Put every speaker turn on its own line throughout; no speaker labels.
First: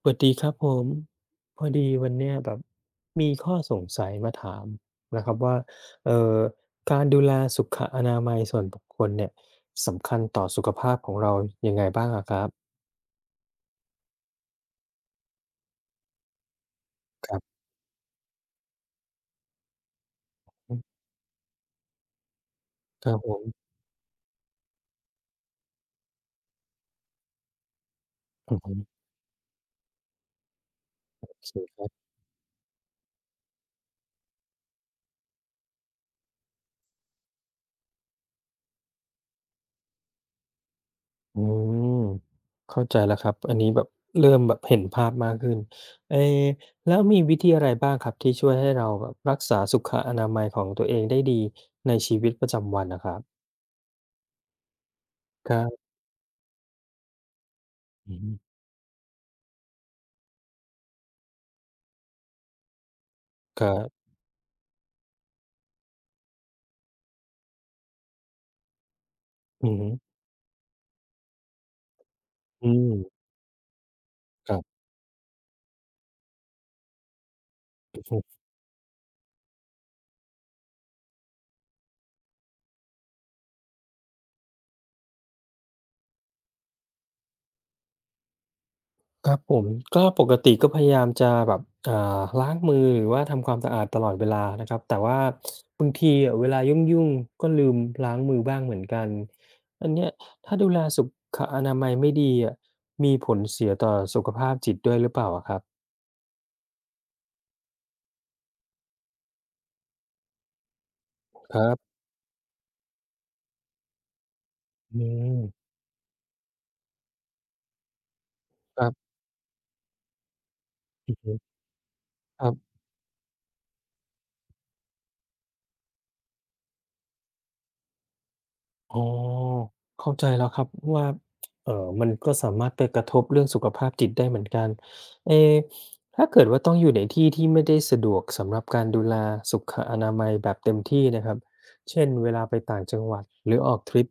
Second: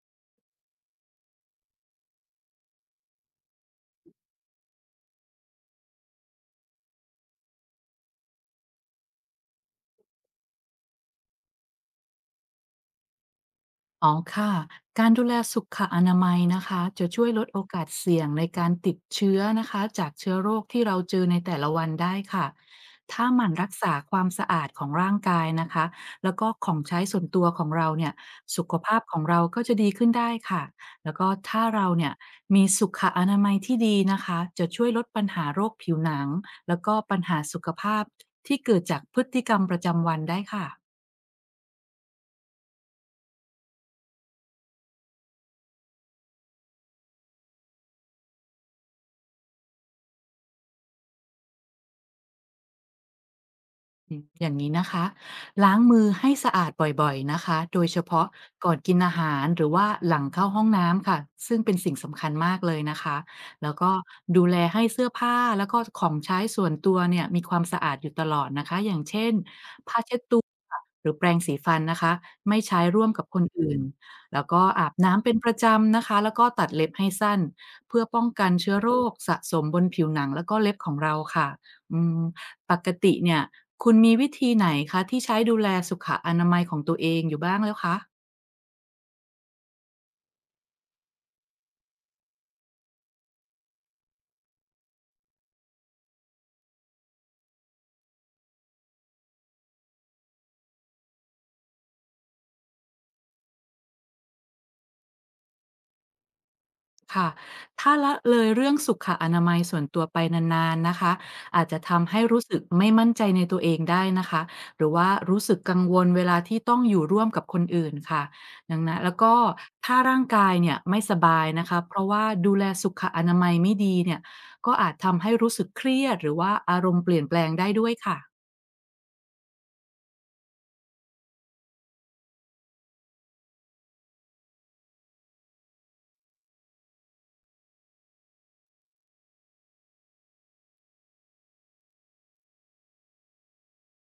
สวัสดีครับผมพอดีวันเนี้ยแบบมีข้อสงสัยมาถามนะครับว่าเอ่อการดูแลสุขอนามัยส่วนบุคคลเนี่ยสำคัญต่อสุขภาพของเรายังไงบ้างอะครับ
อ๋อค่ะการดูแลสุขอนามัยนะคะจะช่ว
ค
ย
รั
ลดโอ
บ
กาสเสี่ยงในการติดเชื้อนะคะจากเชื้อโรคที่เราเจอในแต่ละวันได้ค่ะ
ครับ
ถ้า
ผ
หมั่นรั
ม
กษาความสะอาดของร่างกายนะคะแล้วก็ของใช้ส่วนตัวของเราเนี่ย
อือ
สุข
ฮึ
ภาพของเราก็จะดีขึ้นได้ค่ะแล้ว
โอ
ก็
เค
ถ้า
ค
เรา
รั
เนี่
บ
ยมีสุขอนามัยที่ดีนะคะจะช่วยลดปัญหาโรคผิวหนังแล้วก็ปัญหาสุขภาพที่เกิดจากพฤติกรรมประจำวันได้ค่ะ
อืมเข้าใจแล้วครับอันนี้แบบเริ่มแบบเห็นภาพมากขึ้นเออแล้วมีวิธีอะไรบ้างครับที่ช่วยให้เราแบบรักษาสุขอนามัยของตัวเองได้ดีในชีวิตประจำวันนะครับ
อืมอย่างนี้นะคะ
ครั
ล้าง
บ
มือให้สะอาดบ่อยๆนะคะโดยเฉ
อื
พาะ
ม
ก่อนกินอาหารหรือว่าหลังเข้าห้องน้ำค่ะซึ่งเป็นสิ่งสำคัญมากเลยนะคะ
ค
แล้ว
รั
ก็
บ
ดูแลให้เสื้อผ้าแล้วก็ของใช้ส่วนตัวเนี่ยมีความสะอาดอยู่ตลอดนะคะอย่างเช่น
อื
ผ้า
ม
เช็ดตัวหรือแปรงสีฟันนะคะไม่
อื
ใช้
ม
ร่วมกับคนอื่นแล้ว
ครั
ก็
บ
อาบน้ำเป็นประจำนะคะแล้วก็ตัดเล็บให้สั้น
ผ
เพื่อป้อง
ม
กันเชื้อโรคสะสมบนผิวหนังแล้วก็เล็บของเราค่ะอืม ปกติเนี่ยคุณมีวิธีไหนคะที่ใช้ดูแลสุขอนามัยของตัวเองอยู่บ้างแล้วคะ
ครับผมก็ปกติก็พยายามจะแบบอ่าล้างมือหรือว่าทำความสะอาดตลอดเวลานะครับแต่ว่าบางทีอะเวลายุ่งๆก็ลืมล้างมือบ้างเหมือนกันอันเนี้ยถ้าดูแลสุขอนามัยไม่ดีอะมีผลเสียต่อสุขภาพจิตด้วยหรือเปล่าอะครับ
ค่ะถ้าละเลยเรื่องสุขอนามัยส่วนตัวไปนานๆนะคะ
ค
อา
รั
จจะ
บ
ทำให้รู้สึกไม่มั่นใจในตัวเองได้นะคะหรือ
อื
ว่า
ม
รู้สึกกังวลเวลาที่ต้องอยู่ร่วมกับคนอื่นค่ะดั
ค
ง
รั
นั้น
บ
แล้วก็ถ้าร่างกายเนี่ยไม่ส
อือฮึ
บายนะคะเพราะว่า
ครั
ดูแล
บ
สุขอนามัยไม่ดีเนี่ยก็อาจทำให้รู้สึกเครียดหรือว่าอารมณ์เปลี่ยนแปลงได้ด้วยค่ะ
อ๋อเข้าใจแล้วครับว่ามันก็สามารถไปกระทบเรื่องสุขภาพจิตได้เหมือนกันเอ๊ถ้าเกิดว่าต้องอยู่ในที่ที่ไม่ได้สะดวกสำหรับการดูแลสุขอนามัยแบบเต็มที่นะครับ เช่นเวลาไปต่างจังหวัดหรือออกทริป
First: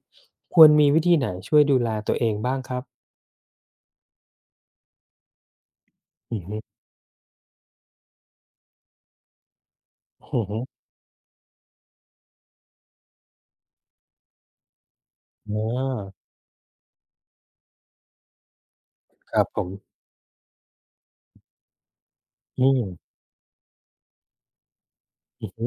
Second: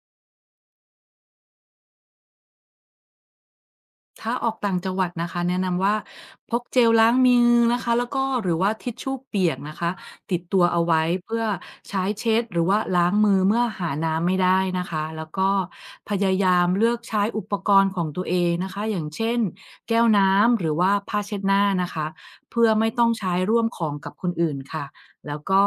ควรมีวิธีไหนช่วยดูแลตัวเองบ้างครับ
ถ้าออกต่างจังหวัดนะคะแนะนำว่า
อือ
พ
ฮึ
กเจลล้างมือนะคะแล้วก็หรือว่าทิชชู่เปียกนะคะติ
อื
ด
อฮึ
ตัวเอาไว้เพื่อใช้เช็ดหรือว่าล้างมือเมื่อหาน้ำไม่ได้นะคะแล้วก็
อ
พ
า
ยายามเลือกใช้อุปกรณ์ของตัวเองนะคะอย่างเช่
ค
น
รับผม
แก้วน้ำหรือว่าผ้าเช็ดหน้านะคะเพื่
อื
อ
ม
ไม่ต้องใช้ร่วมของกับคนอื่นค่ะแล้ว
อือ
ก็
ฮึ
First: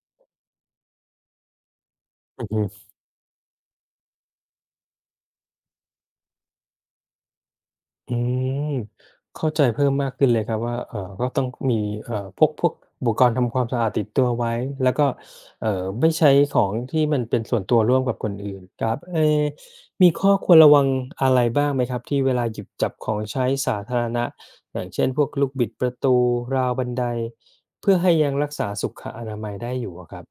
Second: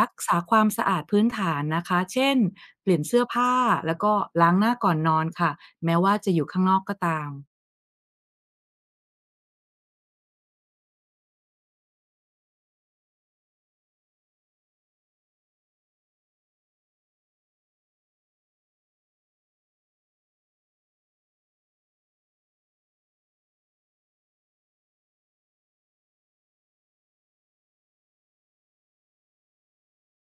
รักษาความสะอาดพื้นฐานนะคะเช่น
อือฮึ
เปลี่ยนเสื้อผ้าแล้วก็ล้างหน้าก่อนนอนค่ะแม้ว่าจะอยู่ข้างนอกก็ตาม
อืมเข้าใจเพิ่มมากขึ้นเลยครับว่าก็ต้องมีพกพวกอุปกรณ์ทำความสะอาดติดตัวไว้แล้วก็ไม่ใช้ของที่มันเป็นส่วนตัวร่วมกับคนอื่นครับเอมีข้อควรระวังอะไรบ้างไหมครับที่เวลาหยิบจับของใช้สาธารณะอย่างเช่นพวกลูกบิดประตูราวบันไดเพื่อให้ยังรักษาสุขอนามัยได้อยู่อะครับ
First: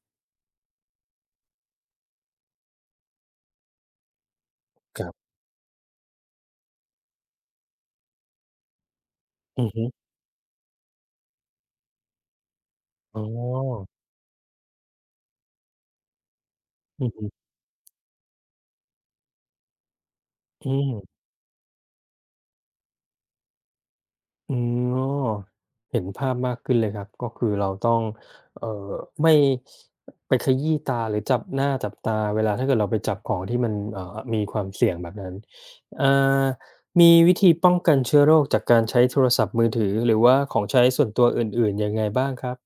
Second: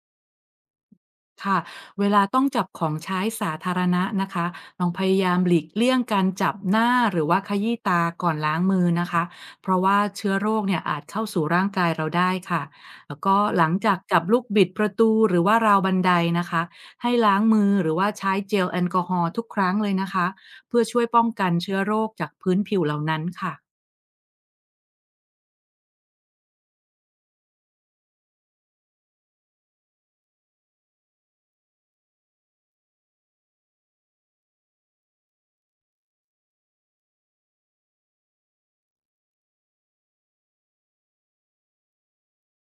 ค่ะเวลาต้องจับของใช้สาธารณะนะคะลอง
ค
พ
รั
ยา
บ
ยามหลีกเลี่ยงการจับหน้าหรือว่าขยี้ตาก่อนล้างมือนะคะ
อื
เพ
อ
ราะ
ฮึ
ว่าเชื้อโรคเนี่ยอาจเข้าสู่ร่างกายเราได้ค่ะแล้
อ๋
ว
อ
ก็หลังจากจับลูกบิดประตูหรือว่าราวบันไดนะคะ
อือ
ให้
ฮึ
ล้างมือหรือว่าใช้เจลแอลกอฮอล์ทุกครั้งเลยนะคะ
อื
เพื่อช่วย
ม
ป้องกันเชื้อโรคจากพื้นผิวเหล่านั้นค่ะ
อืมออเห็นภาพมากขึ้นเลยครับก็คือเราต้องเอ่อไม่ไปขยี้ตาหรือจับหน้าจับตาเวลาถ้าเกิดเราไปจับของที่มันมีความเสี่ยงแบบนั้นอ่ามีวิธีป้องกันเชื้อโรคจากการใช้โทรศัพท์มือถือหรือว่าของใช้ส่วนตัวอื่นๆยังไงบ้างครับ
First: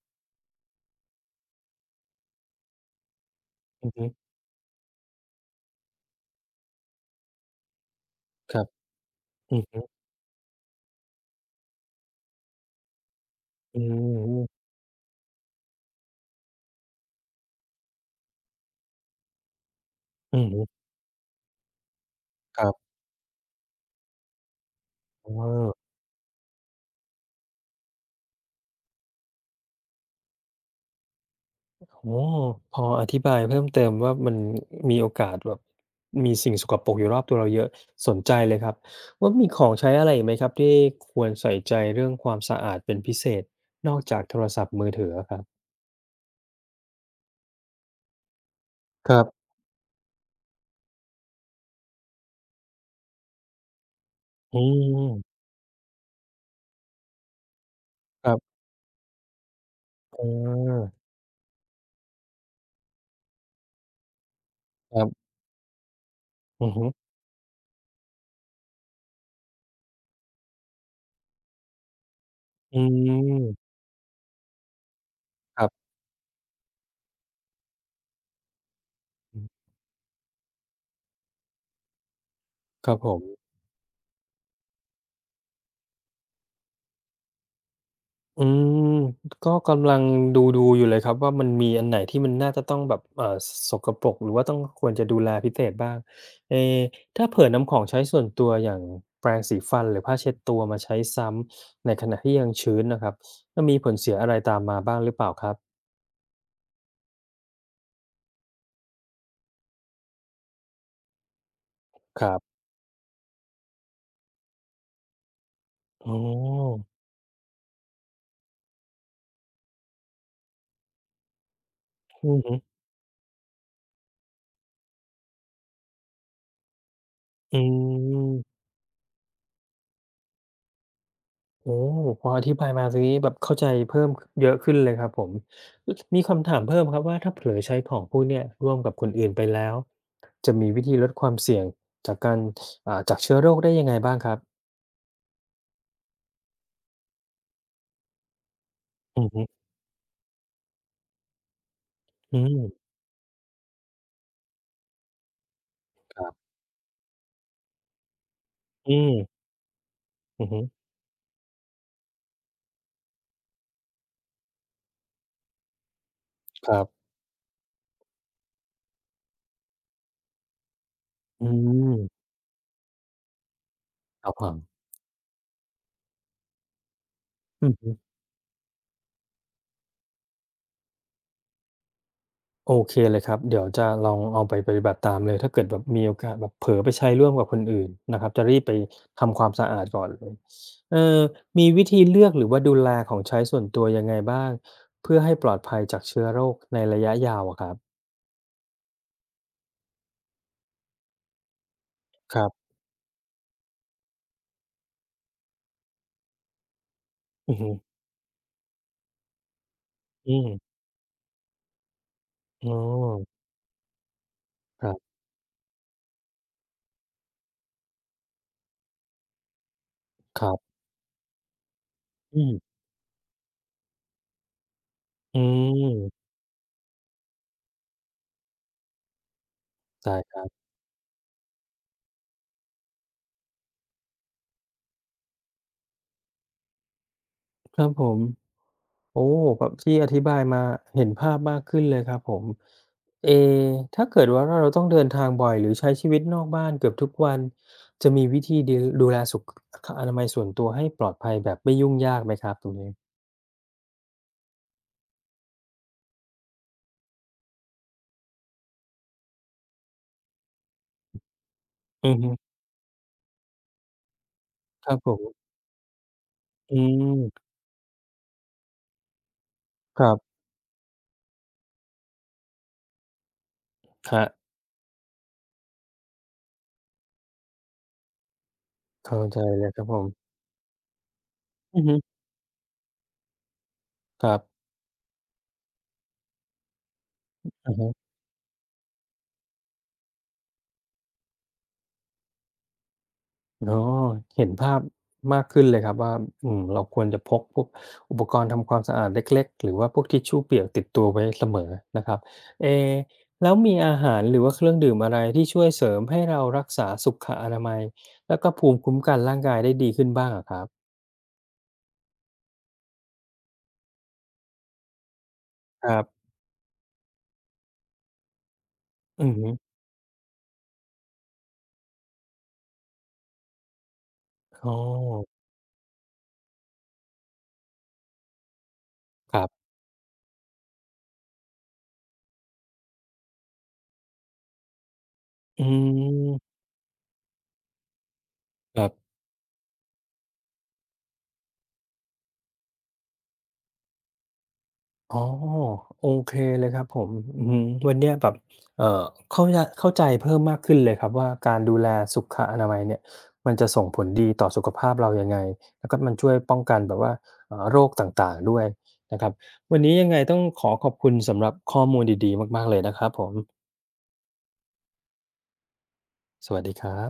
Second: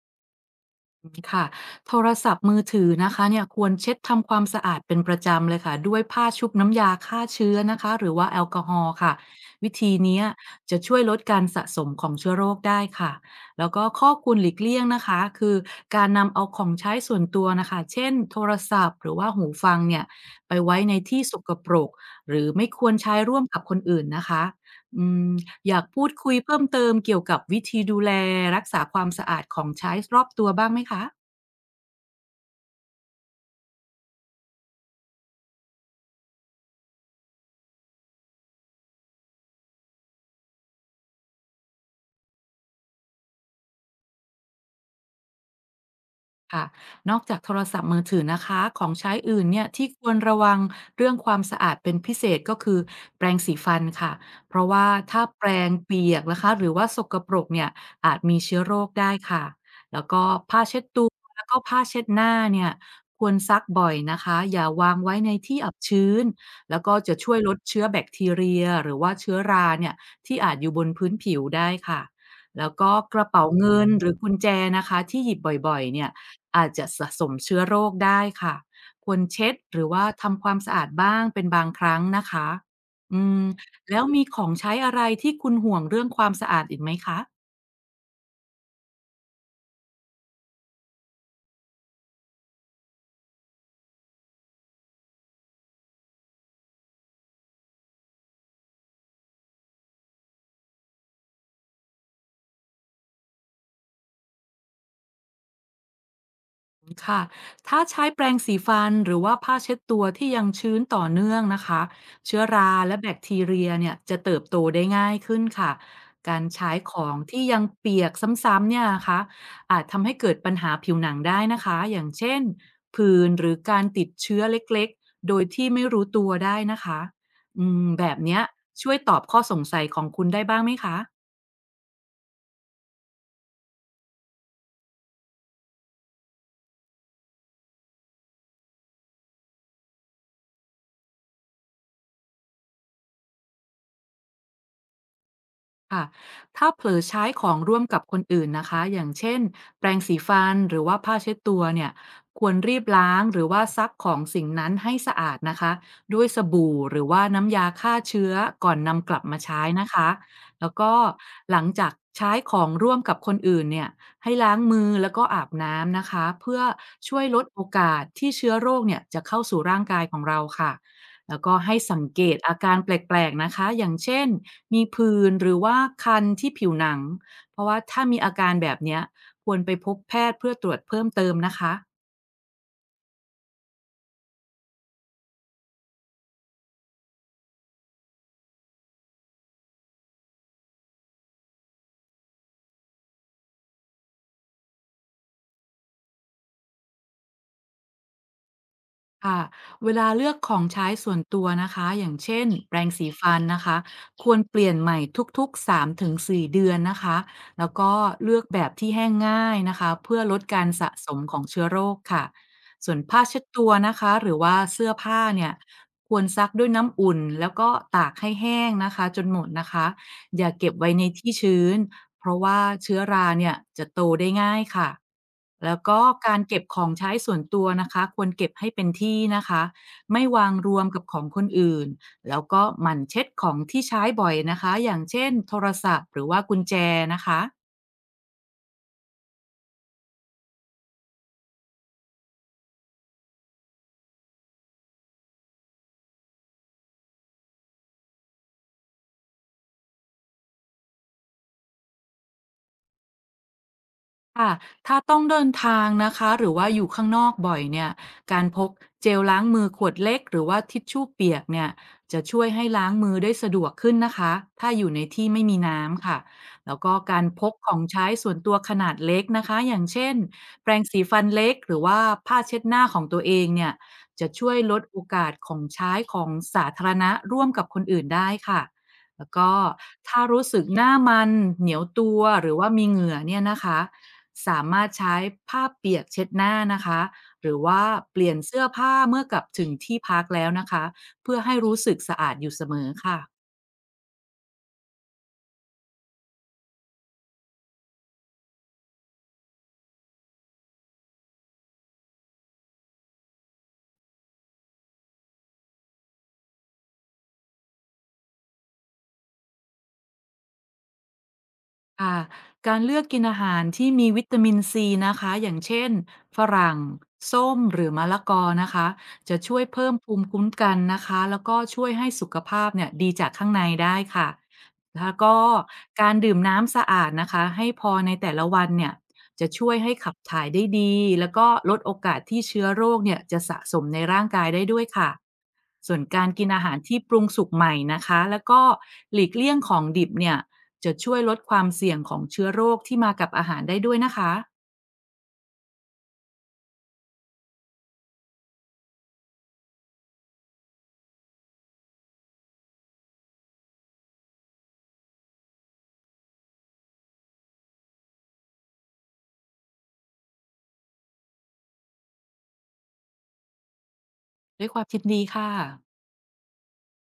อืมค่ะโทรศัพท์มือถือนะคะเนี่ยควร
อือ
เช็ด
ฮึ
ทำความสะอาดเป็นประจำเลยค่ะด้วยผ้าชุบน้ำยาฆ่าเชื้อนะคะหรือว่าแอล
ค
กอ
รับ
ฮอล์ค่ะ
อือ
วิ
ฮึ
ธีเนี้ยจะช่วยลดการสะสมของเชื้อโรคได้ค่ะแล้ว
อื
ก็ข้อควรหลีก
ม
เลี่ยงนะคะคือการนำเอาของใช้ส่วนตัวนะคะเช่นโทรศัพท์หรือว่าหูฟังเนี่ย
อื
ไป
ม
ไว้ในที่สกปรกหรือ
ค
ไม่
รั
คว
บ
รใช้ร่วมกับคนอื่นนะคะอืม อ
ออ
ยากพูดคุยเพิ่มเติมเกี่ยวกับวิธีดูแลรักษาความสะอาดของใช้รอบตัวบ้างไหมคะ
โอ้พออธิบายเพิ่มเติมว่ามันมีโอกาสแบบมีสิ่งสกปรกอยู่รอบตัวเราเยอะสนใจเลยครับว่ามีของใช้อะไรอีกไหมครับที่ควรใส่ใจเรื่องความสะอาดเป็นพิเศษนอกจากโทรศัพท์มือถืออะครับ
ค่ะนอกจากโทรศัพท์มือถือนะคะของใช้
ครั
อื่
บ
นเนี่ยที่ควรระวังเรื่องความสะอาดเป็นพิเศษก็คือแปรงสีฟันค่ะเพ
อื
ราะว่า
ม
ถ้าแปรงเปียกนะคะหรือว่าสกปรกเนี่ยอาจ
ครั
มี
บ
เชื้อโรคได้ค่ะแล้ว
เอ
ก็ผ้า
อ
เช็ดตัวแล้วก็ผ้าเช็ดหน้าเนี่ยควรซักบ่อยนะคะอย่าวา
ค
ง
รั
ไว้
บ
ในที่อับชื้น
อือ
แล้ว
ฮึ
ก็จะช่วยลดเชื้อแบคทีเรียหรือว่าเชื้อราเนี่ยที่อาจอยู่บนพื้นผิวได้ค่ะแล้ว
อื
ก็กระเป๋า
ม
เงินหรือกุญแจนะคะที่หยิบ
ครั
บ่อย
บ
ๆเนี่ย อาจจะสะสมเชื้อโรคได้ค่ะ ควร
อื
เช็ด
ม
หรือว่าทำความสะอาดบ้างเป็นบางครั้งนะคะ
ครับผ
อื
ม
ม แล้วมีของใช้อะไรที่คุณห่วงเรื่องความสะอาดอีกไหมคะ
อืมก็กำลังดูอยู่เลยครับว่ามันมีอันไหนที่มันน่าจะต้องแบบสกปรกหรือว่าต้องควรจะดูแลพิเศษบ้างเออถ้าเผื่อน้ำของใช้ส่วนตัวอย่างแปรงสีฟันหรือผ้าเช็ดตัวมาใช้ซ้ำในขณะที่ยังชื้นนะครับจะมีผลเสียอะไรตามมาบ้างหรือเปล่าครับ
ค่ะถ้าใช้แปรงสีฟันหรือว่าผ้าเช็ดตัวที่ยังชื้นต่อเนื่องนะคะ
ครั
เชื้อ
บ
ราและแบคทีเรียเนี่ยจะเติบโตได้ง่ายขึ้นค่ะ
อ๋อ
การใช้ของที่ยังเปียกซ้ำๆเนี่ยนะคะอาจทำให้เกิดปัญหาผิวหนังได้นะคะ อย่าง
อื
เช่น
ม
ผื่นหรือการติดเชื้อเล็กๆ โดยที่ไม่รู้ตัวได้นะคะ
อื
อืมแบบเนี้ย
ม
ช่วยตอบข้อสงสัยของคุณได้บ้างไหมคะ
โอ้พออธิบายมาตรงนี้แบบเข้าใจเพิ่มเยอะขึ้นเลยครับผม มีคำถามเพิ่มครับว่าถ้าเผลอใช้ของพวกเนี่ยร่วมกับคนอื่นไปแล้วจะมีวิธีลดความเสี่ยงจากการจากเชื้อโรคได้ยังไงบ้างครับ
ค่ะถ้าเผลอใช้ของร่วมกับคนอื่นนะคะอย่าง
อืมอ
เช่น
ฮึ
แปรงสีฟันหรือว่าผ้าเช็ดตัวเนี่ย
อื
ควรรี
ม
บล้างหรือว่าซักของสิ่งนั้นให้สะอาดนะคะ
ค
ด้วย
รั
ส
บ
บู่หรือว่าน้ำยาฆ่าเชื้อก่อน
อื
นำ
ม
กลับมาใช้นะคะ
อืม
แล้วก็หลังจากใช้ของร่วมกับคนอื่นเนี่ยให้ล้างมือแล้วก็อาบน้ำนะคะเพื่อ
ครับ
ช่วยลดโอกาสที่เชื้อโรคเนี่ยจะเข้าสู่ร่างกายของเราค่ะแล้ว
อื
ก็ให้
ม
สังเกตอาการแปลกๆนะคะอย่างเช่
ค
น
รับผ
มี
ม
ผื่นหรือว่าคันที่ผิวหนัง เพราะ
อื
ว่าถ้ามีอาการแบบเนี้ยควรไปพบแพทย์เพื่อตรวจเพิ่มเติมนะคะ
โอเคเลยครับเดี๋ยวจะลองเอาไปปฏิบัติตามเลยถ้าเกิดแบบมีโอกาสแบบเผลอไปใช้ร่วมกับคนอื่นนะครับจะรีบไปทำความสะอาดก่อนเลยเอ่อมีวิธีเลือกหรือว่าดูแลของใช้ส่วนตัวยังไงบ้างเพื่อให้ปลอดภัยจากเชื้อโรคในระยะยาวอะครับ
ค่ะเวลาเลือกของใช้ส่วนตัวนะคะอย่าง
ค
เช่
รั
น
บ
แปรงสีฟันนะคะควรเปลี่ยนใหม่ทุกๆสามถึงสี่เดือนนะคะ
อือ
แล้
ฮึ
วก็เลือกแบบที่แห้งง่ายนะคะเพื่อ
อื
ลดการ
ม
สะสมของเชื้อโรคค่ะ
อ๋อ
ส่วนผ้าเช็ดตัวนะคะหรือว่า
ค
เสื้อ
รับ
ผ้าเนี่ยควรซักด้วยน้ำอุ่นแล้วก็ตากให้แห้งนะคะจนหมดนะคะอ
ค
ย่า
รั
เก็
บ
บไว้ในที่ชื้น เพราะ
อื
ว่า
ม
เชื้อราเนี่ยจะโตได้ง่ายค่ะ
อื
แล้วก็
ม
การเก็บของใช้ส่วนตัวนะคะควรเก็บให้เป็นที่นะคะ
ได้
ไม่
ครั
วาง
บ
รวมกับของคนอื่นแล้วก็หมั่นเช็ดของที่ใช้บ่อยนะคะอย่างเช่นโทรศัพท์หรือว่ากุญแจนะคะ
ครับผม โอ้แบบที่อธิบายมาเห็นภาพมากขึ้นเลยครับผมเอถ้าเกิดว่าาเราต้องเดินทางบ่อยหรือใช้ชีวิตนอกบ้านเกือบทุกวันจะมีวิธีดีดูแลสุขอนามัยส่วนตัวให้ปลอดภัยแบบไม่ยุ่งยากไหมครับตรงนี้
ค่ะถ้าต้องเดินทางนะคะหรือว่าอยู่ข้างนอกบ่อยเนี่ยการพกเจลล้างมือขวดเล็กหรือว่าทิชชู่เปียกเนี่ย
อือ
จะ
ฮึ
ช่วยให้ล้างมือได้สะดวกขึ้นนะคะถ้าอ
ค
ยู่
รับ
ใน
ผ
ที่ไม่
ม
มีน้ำค่ะแล้
อื
วก็
ม
การพกของใช้ส่วนตัวขนาดเล็กนะคะอย่าง
ค
เช่
รั
น
บ
แปรงสีฟันเล็กหรือว่าผ้าเช็ดหน้าของตัวเองเนี่ย
ครั
จะ
บ
ช่วยลดโอกาสของใช้ของสาธารณะร่วมกับคนอื่นได้ค่ะ
เข้า
แล้ว
ใจ
ก็
เลยครับผม
ถ้ารู้สึกหน้ามันเหนีย
อื
ว
อฮึ
ตัวหรือว่ามีเหงื่อเนี่ยนะคะ
ครั
สา
บ
มารถใช้ผ้าเปียกเช็ดหน้านะคะหรือ
อะ
ว่า
ฮะ
เปลี่ยนเสื้อผ้าเมื่อกลับถึงที่พักแล้วนะคะเพื่อให้รู้สึกสะอาดอยู่เสมอค่ะ
อ๋อเห็นภาพมากขึ้นเลยครับว่าอืมเราควรจะพกพวกอุปกรณ์ทำความสะอาดเล็กๆหรือว่าพวกทิชชู่เปียกติดตัวไว้เสมอนะครับเอแล้วมีอาหารหรือว่าเครื่องดื่มอะไรที่ช่วยเสริมให้เรารักษาสุขอนามัยแล้วก็ภูมิคุ้มกันร่างกายได้ดีขึ้นบ้างอะครับ
ค่ะการเลือกกินอาหารที่มีวิตามินซีนะคะอย่างเช่
ค
น
รับ
ฝรั่งส้มหรือมะละกอนะคะ
อือ
จะ
ฮึ
ช่วยเพิ่มภูมิคุ้มกันนะคะแล้วก็ช่วยให้สุขภาพเนี่ยดีจากข้างในได้ค่ะ
อ๋อ
แล้วก็การดื่มน้ำสะอาดนะคะให้พอในแต่ละวันเนี่ย
ครั
จะ
บ
ช่วยให้ขับถ่ายได้ดีแล้วก็ลดโอกาสที่เชื้อโรคเนี่ยจะสะสมในร่างกายได้ด้วยค่ะ
อื
ส่วนการกิน
ม
อาหารที่ปรุงสุกใหม่นะคะแล้วก็
ครับ
หลีกเลี่ยงของดิบเนี่ย จะช่วยลดความเสี่ยงของเชื้อโรคที่มากับอาหารได้ด้วยนะคะ
อ๋อโอเคเลยครับผมอือฮึวันเนี้ยแบบเอ่อเข้าใจเพิ่มมากขึ้นเลยครับว่าการดูแลสุขอนามัยเนี่ยมันจะส่งผลดีต่อสุขภาพเรายังไงแล้วก็มันช่วยป้องกันแบบว่าโรคต่างๆด้วยนะครับวันนี้ยังไงต้องขอขอบคุณสำหรับข้อมูลดีๆมากๆเลยนะครับผม
ด้วยความคินดีค่ะ
สวัสดีครับ